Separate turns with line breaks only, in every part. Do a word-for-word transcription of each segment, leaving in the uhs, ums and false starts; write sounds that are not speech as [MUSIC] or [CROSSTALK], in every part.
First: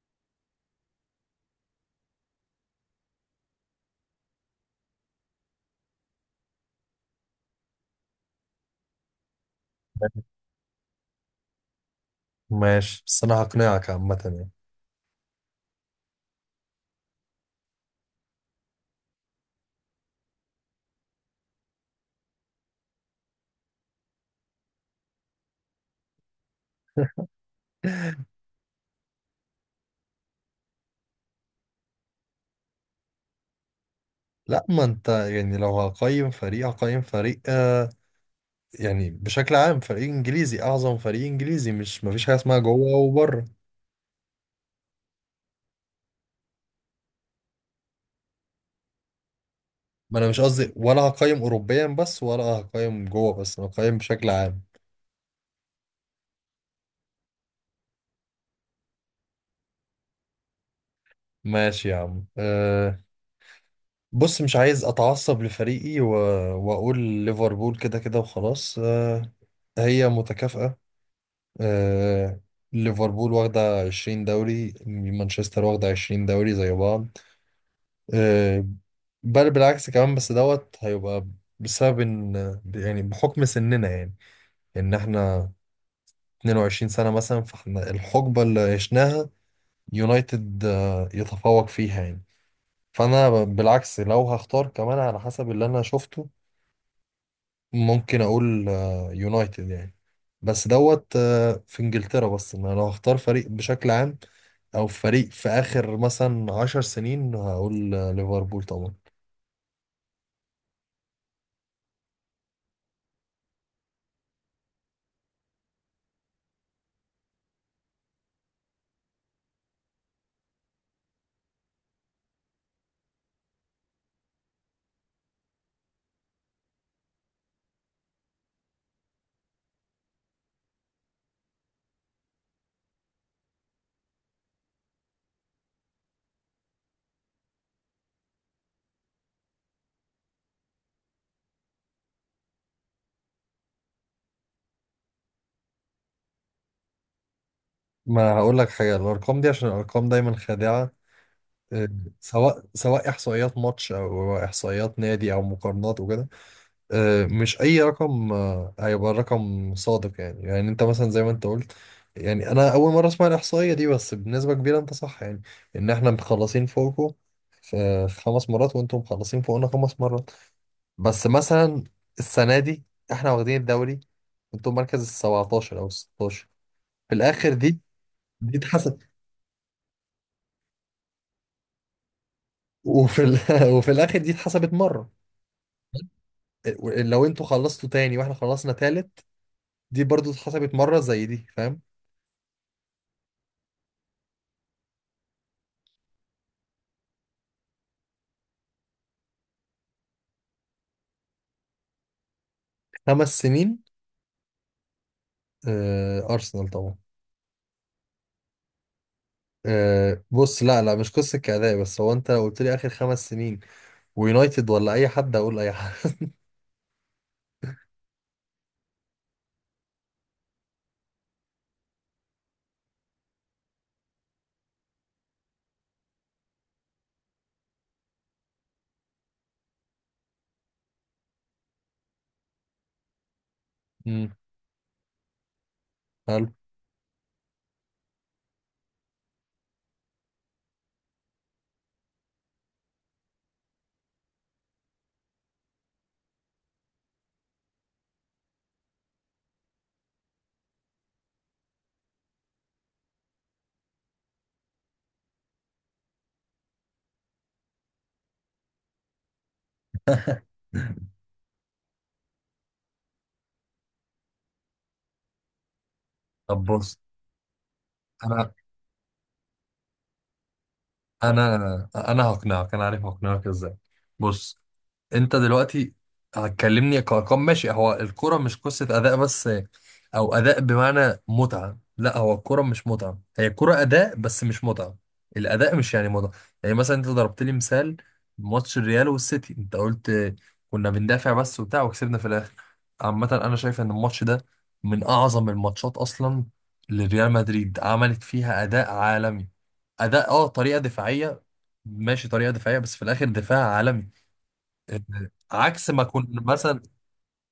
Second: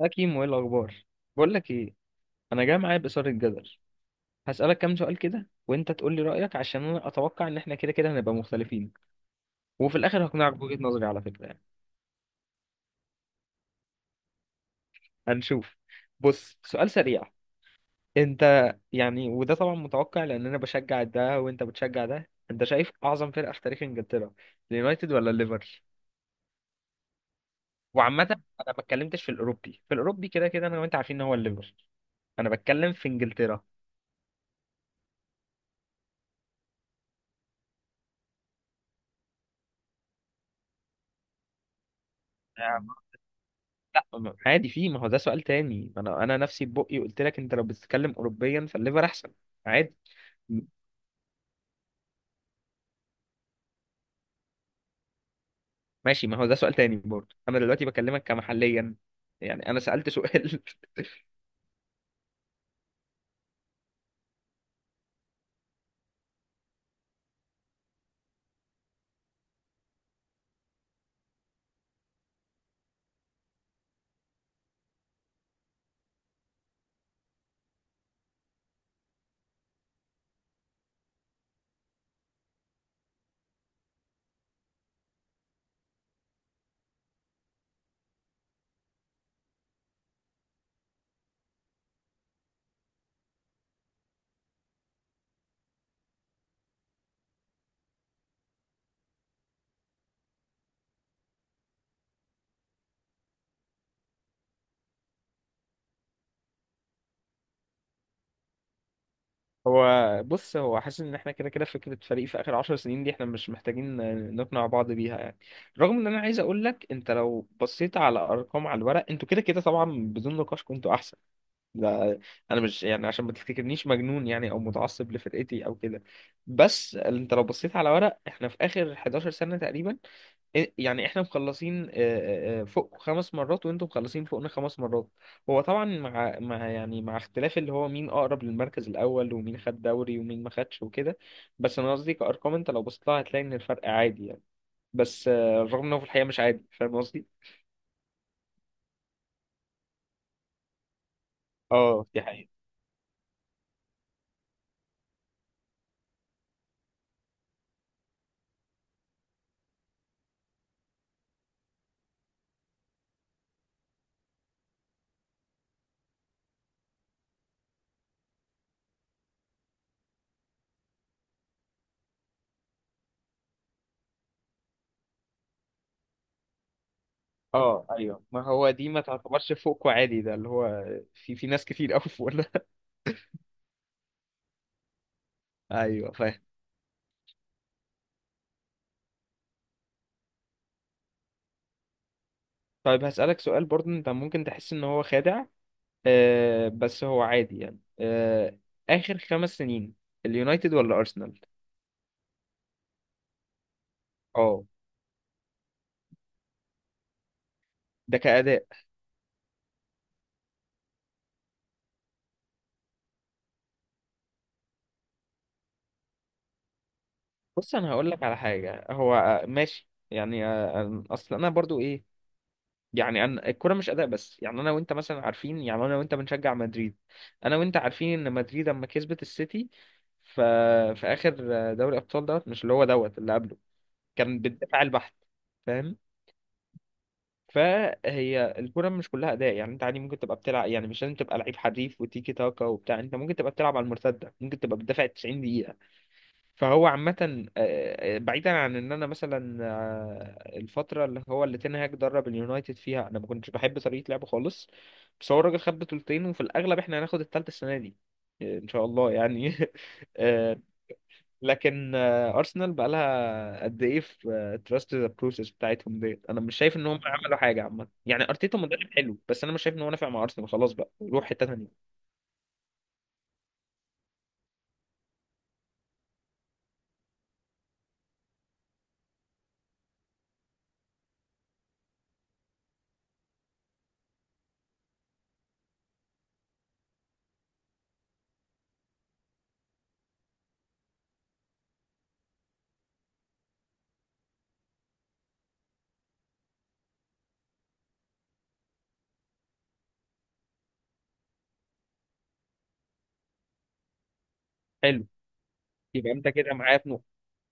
يا كيمو ايه الاخبار؟ بقول لك ايه، انا جاي معايا بإثارة الجدل. هسألك كام سؤال كده وانت تقول لي رأيك عشان انا اتوقع ان احنا كده كده هنبقى مختلفين، وفي الاخر هقنعك بوجهة نظري على فكرة يعني.
ماشي، بس انا هقنعك عامة يعني.
هنشوف. بص سؤال سريع، انت، يعني وده طبعا متوقع لان انا بشجع ده وانت بتشجع ده، انت شايف اعظم فرقة في تاريخ انجلترا اليونايتد ولا الليفر؟ وعامة انا ما اتكلمتش في الاوروبي، في الاوروبي كده كده انا وانت عارفين ان هو الليفر، انا بتكلم في انجلترا.
لا، ما انت يعني لو هقيم فريق هقيم فريق، آه يعني بشكل عام فريق انجليزي، اعظم فريق انجليزي، مش مفيش حاجة اسمها جوه وبره.
لا ما- عادي، في، ما هو ده سؤال تاني. ما انا انا نفسي ببقي قلت لك انت لو بتتكلم اوروبيا فالليفر احسن، عادي.
ما انا مش
م-
قصدي ولا هقيم اوروبيا بس ولا هقيم جوه بس، انا هقيم بشكل عام.
ماشي، ما هو ده سؤال تاني برضه، انا دلوقتي بكلمك كمحليا، يعني انا سألت سؤال. [LAUGHS]
ماشي يا عم، آه. بص مش عايز اتعصب لفريقي و... واقول ليفربول كده كده وخلاص، آه. هي متكافئة، آه، ليفربول واخدة عشرين دوري، مانشستر واخدة عشرين دوري، زي بعض، آه، بل بالعكس كمان بس دوت هيبقى بسبب ان يعني بحكم سننا يعني، ان احنا اتنين وعشرين سنة مثلا، فاحنا الحقبة اللي عشناها يونايتد، آه، يتفوق فيها يعني. فانا بالعكس لو هختار كمان على حسب اللي انا شفته ممكن اقول آه، يونايتد يعني، بس دوت آه، في انجلترا، بس انا لو هختار فريق بشكل عام او فريق في اخر مثلا عشر سنين هقول آه، ليفربول طبعا.
هو بص، هو حاسس ان احنا كده كده فكرة فريق في اخر عشر سنين دي احنا مش محتاجين نقنع بعض بيها يعني. رغم ان انا عايز اقول لك انت لو بصيت على ارقام، على الورق انتوا كده كده طبعا بدون نقاش كنتوا احسن. لا، انا مش يعني عشان ما تفتكرنيش مجنون يعني، او متعصب لفرقتي او كده. بس انت لو بصيت على ورق احنا في اخر حداشر سنة تقريبا، إيه- يعني احنا مخلصين، آه، آه، آه، فوق خمس مرات وانتم مخلصين فوقنا خمس مرات. هو طبعا مع مع يعني مع اختلاف اللي هو مين اقرب للمركز الاول ومين خد دوري ومين ما خدش وكده. بس انا قصدي كارقام، انت لو بصيت لها هتلاقي ان الفرق عادي يعني. بس آه، رغم انه في الحقيقة مش عادي، فاهم قصدي.
ما هقول لك حاجه، الارقام دي عشان الارقام دايما خادعه، آه،
اه دي حقيقة.
سواء سواء احصائيات ماتش او احصائيات نادي او مقارنات وكده، آه، مش اي رقم آه، هيبقى رقم صادق يعني. يعني انت مثلا زي ما انت قلت، يعني انا اول مره اسمع الاحصائيه دي بس بنسبه كبيره انت صح يعني، ان احنا مخلصين فوقكم في خمس مرات وانتم مخلصين فوقنا خمس مرات. بس مثلا السنه دي احنا واخدين الدوري، انتم مركز ال سبعتاشر او ال ستاشر في الاخر دي،
اه ايوه، ما
دي
هو دي
اتحسب.
ما تعتبرش فوق عادي، ده اللي هو في في ناس كتير قوي فوق ده.
وفي ال... [LAUGHS] وفي الاخر دي اتحسبت مره.
[LAUGHS] ايوه فاهم.
إيه، لو انتوا خلصتوا تاني واحنا خلصنا تالت دي برضو اتحسبت مره زي دي، فاهم؟
طيب هسألك سؤال برضه، انت ممكن تحس ان هو خادع، آه، بس هو عادي يعني. آه، اخر خمس سنين اليونايتد ولا ارسنال؟
خمس سنين؟
اه،
آه، أرسنال طبعا.
ده كأداء.
آه، بص، لا لا، مش قصة كأداء، بس هو أنت لو قلت لي آخر خمس سنين ويونايتد ولا أي حد أقول أي حد. [LAUGHS]
بص انا هقول لك على حاجة، هو آه، ماشي يعني، آه، آه، اصل انا برضو ايه يعني. أنا الكرة مش أداء بس، يعني أنا وأنت مثلا عارفين، يعني أنا وأنت بنشجع مدريد، أنا وأنت عارفين إن مدريد لما كسبت السيتي ف... في آخر دوري أبطال دوت، مش اللي هو دوت اللي قبله،
مم.
كان بالدفاع البحت. فاهم؟
حلو.
فهي الكرة مش كلها أداء، يعني أنت عادي ممكن تبقى بتلعب، يعني مش لازم تبقى لعيب حريف وتيكي تاكا وبتاع، أنت ممكن تبقى بتلعب على المرتدة، ممكن تبقى بتدافع تسعين دقيقة. فهو عامة آه، بعيدا عن ان انا مثلا آه، الفترة اللي هو اللي تين هاج درب اليونايتد فيها انا ما كنتش بحب طريقة لعبه خالص، بس هو الراجل خد بطولتين وفي الاغلب احنا هناخد التالتة السنة دي، آه، ان شاء الله يعني. [LAUGHS] آه، لكن آه، ارسنال بقى لها قد ايه في تراست ذا بروسيس بتاعتهم ديت، انا مش
طب
شايف ان
بص،
هم عملوا حاجة عامة يعني.
انا
ارتيتا مدرب حلو، بس انا مش شايف ان هو نافع مع ارسنال، خلاص بقى روح حتة
انا
تانية.
انا هقنعك، انا عارف هقنعك ازاي. بص، انت دلوقتي هتكلمني كارقام، ماشي، هو الكرة مش قصة اداء بس، او اداء بمعنى متعة. لا، هو الكرة مش متعة، هي الكرة اداء بس مش متعة. الاداء مش يعني متعة. يعني مثلا انت ضربت لي مثال ماتش الريال والسيتي، انت قلت كنا بندافع بس وبتاع وكسبنا في الاخر. عامة انا شايف ان الماتش ده من اعظم الماتشات اصلا لريال مدريد، عملت فيها اداء عالمي. اداء، اه، طريقة دفاعية، ماشي، طريقة دفاعية بس في الاخر دفاع عالمي.
حلو،
عكس ما
يبقى
اكون
انت كده معايا.
مثلا.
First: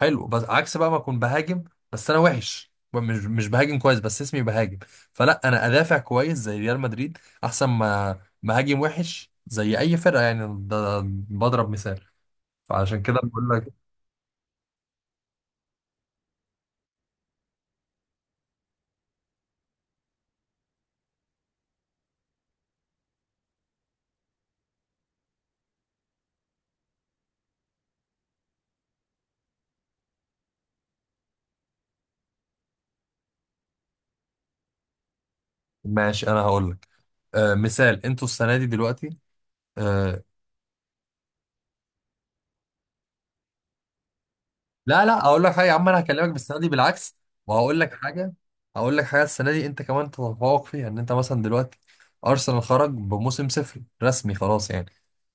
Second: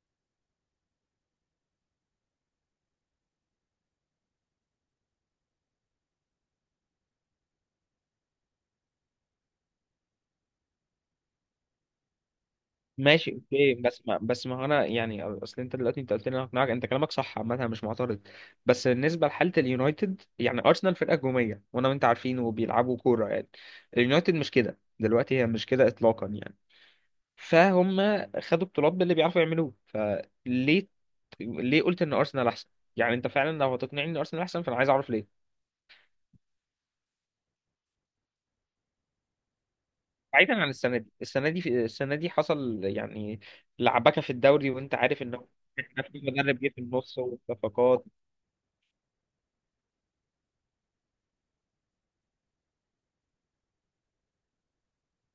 حلو، بس عكس بقى ما اكون بهاجم، بس انا وحش، مش مش بهاجم كويس بس اسمي بهاجم. فلا، انا ادافع كويس زي ريال مدريد احسن ما مهاجم وحش زي اي فرقه يعني. ده بضرب مثال. فعشان كده
ماشي،
بقول لك.
اوكي، بس ما بس ما هو انا يعني، اصل انت دلوقتي انت قلت لي انا هقنعك، انت كلامك صح عامه، أنا مش معترض. بس بالنسبه لحاله اليونايتد، يعني ارسنال فرقه هجوميه وانا وانت عارفين وبيلعبوا كوره يعني، اليونايتد مش كده دلوقتي، هي مش كده اطلاقا يعني. فهم، خدوا بطولات باللي بيعرفوا يعملوه فليه، ليه قلت ان ارسنال احسن؟ يعني انت فعلا لو هتقنعني ان ارسنال احسن فانا عايز اعرف ليه.
ماشي، انا هقول لك، آه، مثال، انتوا السنه دي دلوقتي، آه،
بعيدا عن السنه دي، السنه دي في السنه دي حصل يعني لعبكه في الدوري وانت
لا
عارف
لا
ان
اقول
هو
لك حاجه يا عم، انا
احنا في
هكلمك بالسنه
مدرب
دي
جه في
بالعكس،
النص
وهقول لك
والصفقات،
حاجه. هقول لك حاجه، السنه دي انت كمان تتفوق فيها، ان انت مثلا دلوقتي ارسنال خرج بموسم صفري رسمي خلاص يعني،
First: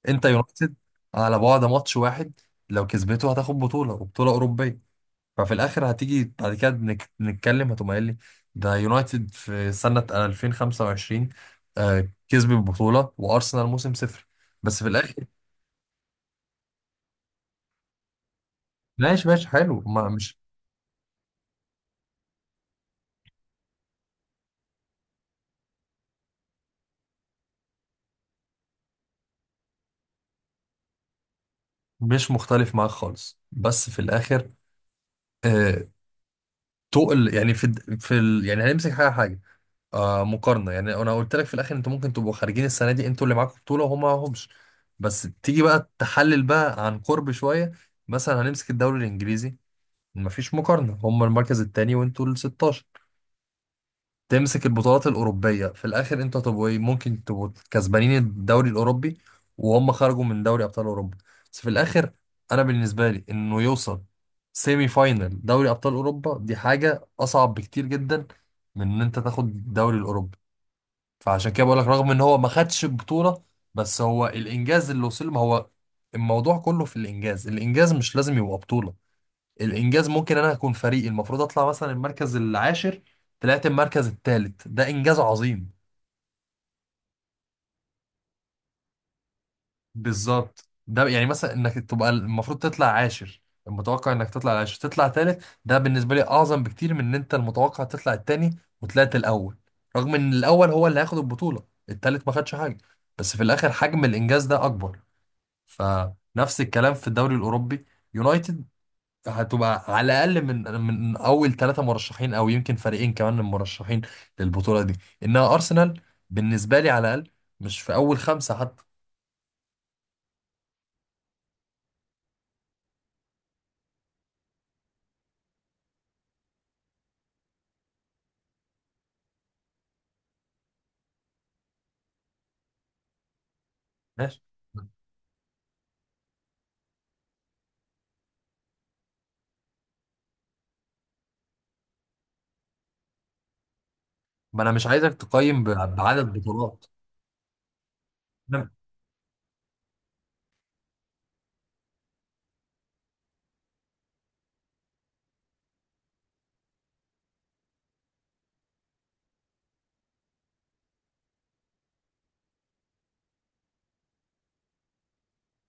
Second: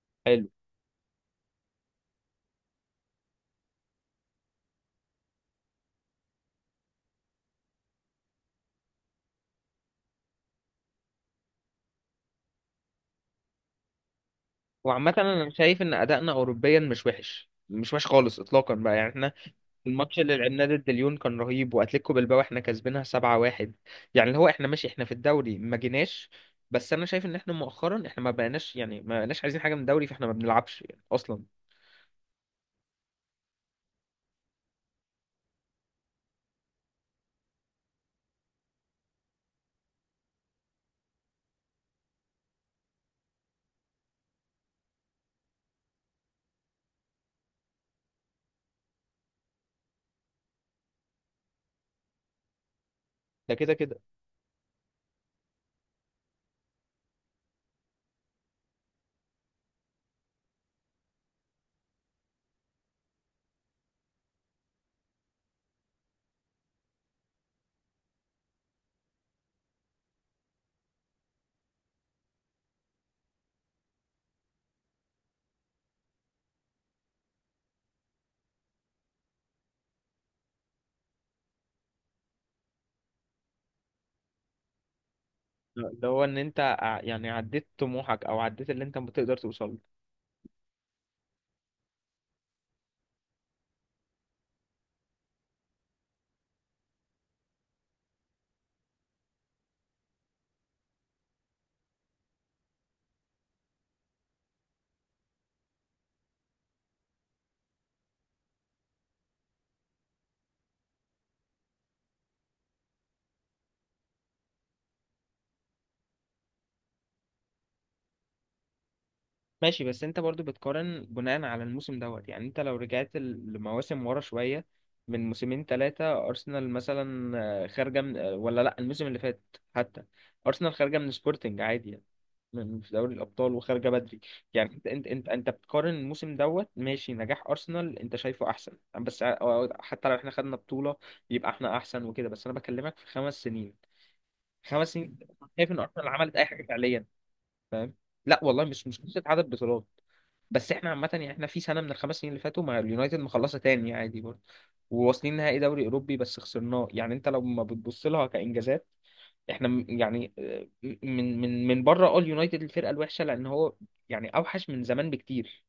انت
حلو.
يونايتد على بعد ماتش واحد، لو كسبته هتاخد بطوله وبطوله اوروبيه. ففي الاخر هتيجي بعد كده نك- نتكلم هتقوم قايل لي ده يونايتد في سنه ألفين وخمسة وعشرين، آه، كسب البطوله وارسنال موسم صفر. بس في
وعامة
الاخر
أنا شايف إن أدائنا أوروبيا مش وحش، مش وحش خالص إطلاقا بقى، يعني
ماشي
إحنا
ماشي حلو، ما
الماتش اللي
مش
لعبناه ضد ليون كان رهيب، وأتلتيكو بالباو إحنا كسبينها سبعة واحد، يعني اللي هو إحنا ماشي، إحنا في الدوري ما جيناش، بس أنا شايف إن إحنا مؤخرا إحنا ما بقيناش يعني ما بقيناش عايزين حاجة من الدوري، فإحنا ما بنلعبش يعني أصلا.
مش مختلف معاك خالص بس في الاخر، آه، تقل يعني في الد- في ال... يعني هنمسك حاجه حاجه آه، مقارنه. يعني انا قلت لك في الاخر انتوا ممكن تبقوا خارجين السنه دي، انتوا اللي معاكم بطوله وهم معاهمش، بس تيجي بقى تحلل بقى عن قرب شويه. مثلا هنمسك الدوري الانجليزي، مفيش مقارنه، هم المركز الثاني وانتوا ال ستاشر.
ده كده كده
تمسك البطولات الأوروبية في الآخر، أنت طب وإيه، ممكن تبقوا كسبانين الدوري الأوروبي وهم خرجوا من دوري أبطال أوروبا. بس في الآخر أنا بالنسبة لي إنه يوصل سيمي فاينل دوري أبطال أوروبا دي حاجة أصعب بكتير جدا من إن أنت تاخد الدوري الأوروبي. فعشان كده بقول لك رغم إن هو ما خدش البطولة، بس هو الإنجاز اللي وصل ما هو، الموضوع كله في الإنجاز. الإنجاز مش لازم يبقى بطولة. الانجاز ممكن انا اكون فريقي المفروض اطلع مثلا المركز العاشر، طلعت المركز الثالث، ده انجاز عظيم.
اللي هو إن أنت ع- يعني عديت طموحك، أو عديت اللي أنت بتقدر توصله.
بالظبط، ده يعني مثلا انك تبقى المفروض تطلع عاشر، المتوقع انك تطلع العاشر تطلع ثالث، ده بالنسبه لي اعظم بكتير من ان انت المتوقع تطلع الثاني وطلعت الاول، رغم ان الاول هو اللي هياخد البطوله الثالث ما خدش حاجه، بس في الاخر حجم الانجاز ده اكبر. فنفس الكلام في الدوري الاوروبي، يونايتد هتبقى على الاقل من من اول ثلاثه مرشحين، او يمكن فريقين كمان من المرشحين للبطوله دي، انها ارسنال بالنسبه لي، على الاقل مش في اول خمسه حتى.
ماشي، بس انت برضو بتقارن بناء على الموسم دوت، يعني انت لو رجعت ال- لمواسم ورا شوية، من موسمين ثلاثة أرسنال مثلا آه، خارجة من آه، ولا لأ الموسم اللي فات حتى، أرسنال خارجة من سبورتنج عادي يعني، من في دوري الأبطال وخارجة بدري.
ماشي،
يعني انت انت انت, انت بتقارن الموسم دوت، ماشي نجاح أرسنال انت شايفه أحسن، بس ع- أو- حتى لو احنا خدنا بطولة يبقى احنا أحسن وكده، بس أنا بكلمك في خمس سنين،
ما انا مش
خمس
عايزك
سنين
تقيم ب-
شايف إن أرسنال
بعدد
عملت أي حاجة
بطولات.
فعليا؟ فاهم. لا والله،
نعم.
مش مش قصه عدد بطولات. بس احنا عامه يعني احنا في سنه من الخمس سنين اللي فاتوا مع اليونايتد مخلصه تاني عادي برضه، وواصلين نهائي دوري اوروبي بس خسرناه، يعني انت لو ما بتبص لها كانجازات احنا م- يعني آه، م- من من من بره اه اليونايتد الفرقه الوحشه، لان هو يعني اوحش من زمان بكتير،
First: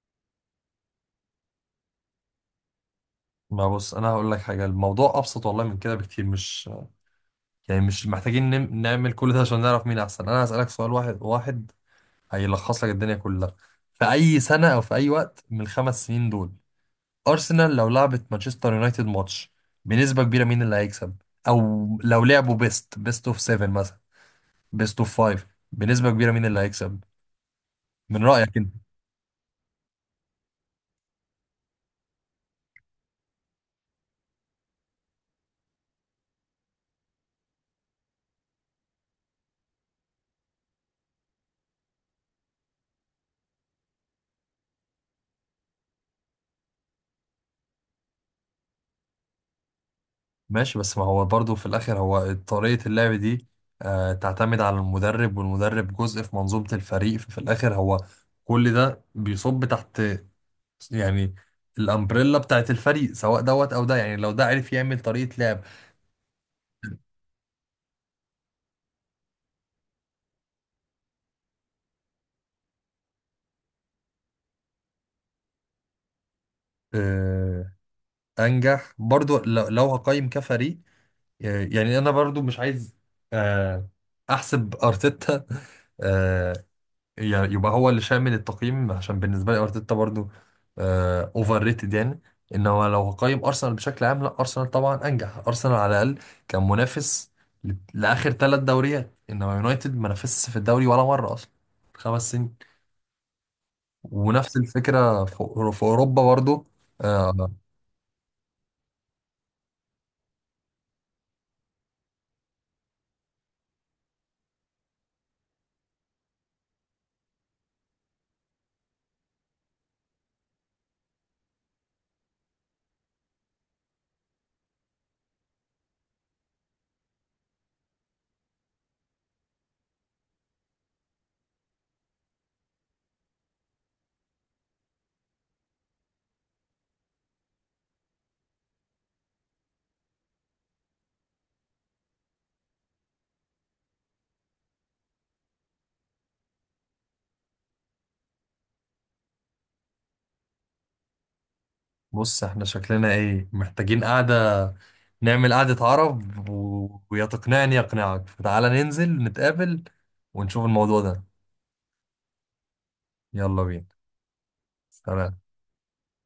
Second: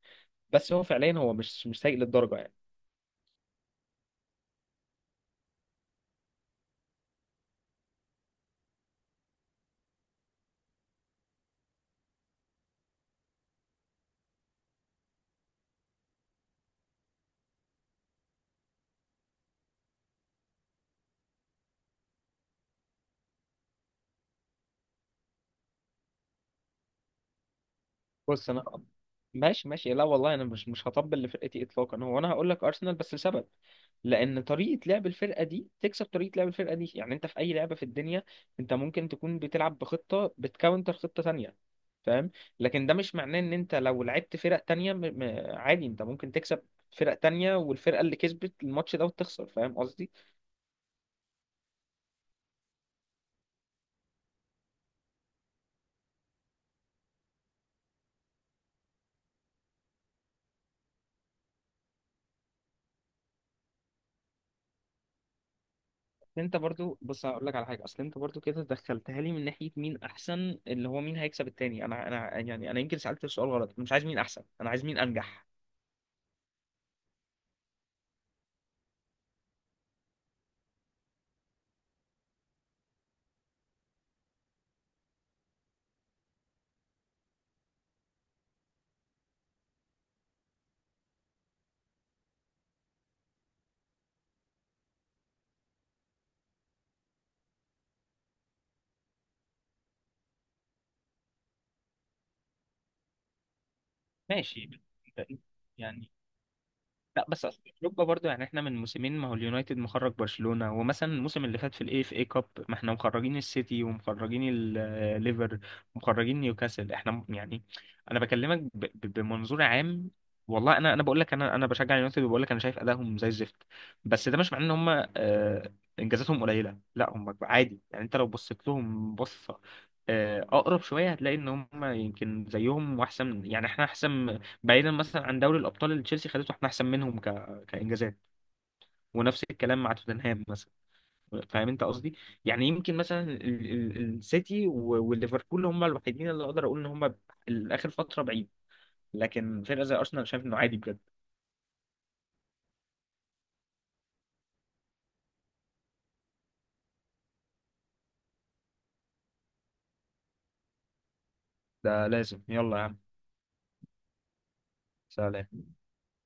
بس هو فعليا هو مش مش سيء للدرجه يعني.
ما بص، انا هقول لك حاجه، الموضوع ابسط والله من كده بكتير، مش يعني مش محتاجين نم- نعمل كل ده عشان نعرف مين احسن. انا هسالك سؤال واحد واحد هيلخص لك الدنيا كلها. في اي سنه او في اي وقت من الخمس سنين دول، أرسنال لو لعبت مانشستر يونايتد ماتش، بنسبة كبيرة مين اللي هيكسب؟ أو لو لعبوا بيست بيست أوف سبعة مثلا، بيست أوف خمسة، بنسبة كبيرة مين اللي هيكسب من
بص
رأيك
انا
أنت؟
ماشي، ماشي، لا والله انا مش مش هطبل لفرقتي اطلاقا، هو انا هقول لك ارسنال بس لسبب، لان طريقه لعب الفرقه دي تكسب طريقه لعب الفرقه دي. يعني انت في اي لعبه في الدنيا انت ممكن تكون بتلعب بخطه بتكاونتر خطه تانية، فاهم؟ لكن ده مش معناه ان انت لو لعبت فرق تانية م... م... عادي انت ممكن تكسب فرق تانية والفرقه اللي كسبت الماتش ده وتخسر، فاهم قصدي.
ماشي، بس ما هو برضو في الآخر هو طريقة اللعب دي، آه، تعتمد على المدرب، والمدرب جزء في منظومة الفريق. ففي الآخر هو كل ده بيصب تحت يعني الأمبريلا بتاعت الفريق، سواء دوت أو ده. يعني لو ده عرف يعمل طريقة لعب.
انت برضو بص هقول لك على حاجه، اصل انت برضو كده دخلتها لي من ناحيه مين احسن، اللي هو مين هيكسب التاني. انا انا يعني انا يمكن سالت السؤال غلط، انا مش عايز مين احسن، انا عايز مين انجح.
آه، أنجح، برضو لو لو هقيم كفريق، آه، يعني انا برضو مش عايز، آه، احسب ارتيتا، آه، ي- يبقى هو اللي شامل التقييم، عشان بالنسبه لي ارتيتا برضو اوفر ريتد يعني. انما لو هقيم ارسنال بشكل عام، لا، ارسنال طبعا انجح. ارسنال على الاقل كان منافس ل- لاخر ثلاث دوريات، انما يونايتد ما نافسش في الدوري ولا مره اصلا، خمس سنين. ونفس
ماشي.
الفكره
انت
في في
يعني،
اوروبا برضو،
لا بس
آه.
أصل اوروبا برضو، يعني احنا من موسمين ما هو اليونايتد مخرج برشلونة، ومثلا الموسم اللي فات في الاي اف اي كاب ما احنا مخرجين السيتي ومخرجين الليفر ومخرجين نيوكاسل، احنا م- يعني انا بكلمك ب- ب- بمنظور عام. والله انا انا بقول لك انا انا بشجع اليونايتد، وبقول لك انا شايف ادائهم زي الزفت، بس ده مش معناه ان هم آه، انجازاتهم قليلة، لا هم عادي. يعني انت لو بصيت لهم بصة آه، اقرب شوية هتلاقي ان هم يمكن زيهم واحسن، يعني احنا احسن بعيدا مثلا عن دوري الابطال اللي تشيلسي خدته، احنا احسن منهم ك... كانجازات. ونفس الكلام مع توتنهام مثلا، فاهم انت قصدي. يعني يمكن مثلا ال- ال- السيتي و- والليفربول هم الوحيدين اللي اقدر اقول ان هم الاخر فتره بعيد، لكن فرقه زي ارسنال شايف انه عادي بجد.
بص احنا شكلنا ايه، محتاجين قعدة، نعمل قعدة عرب و... ويا تقنعني يقنعك، فتعالى ننزل نتقابل ونشوف الموضوع ده.
ده لازم، يلا يا عم.
يلا بينا، سلام.
سلام.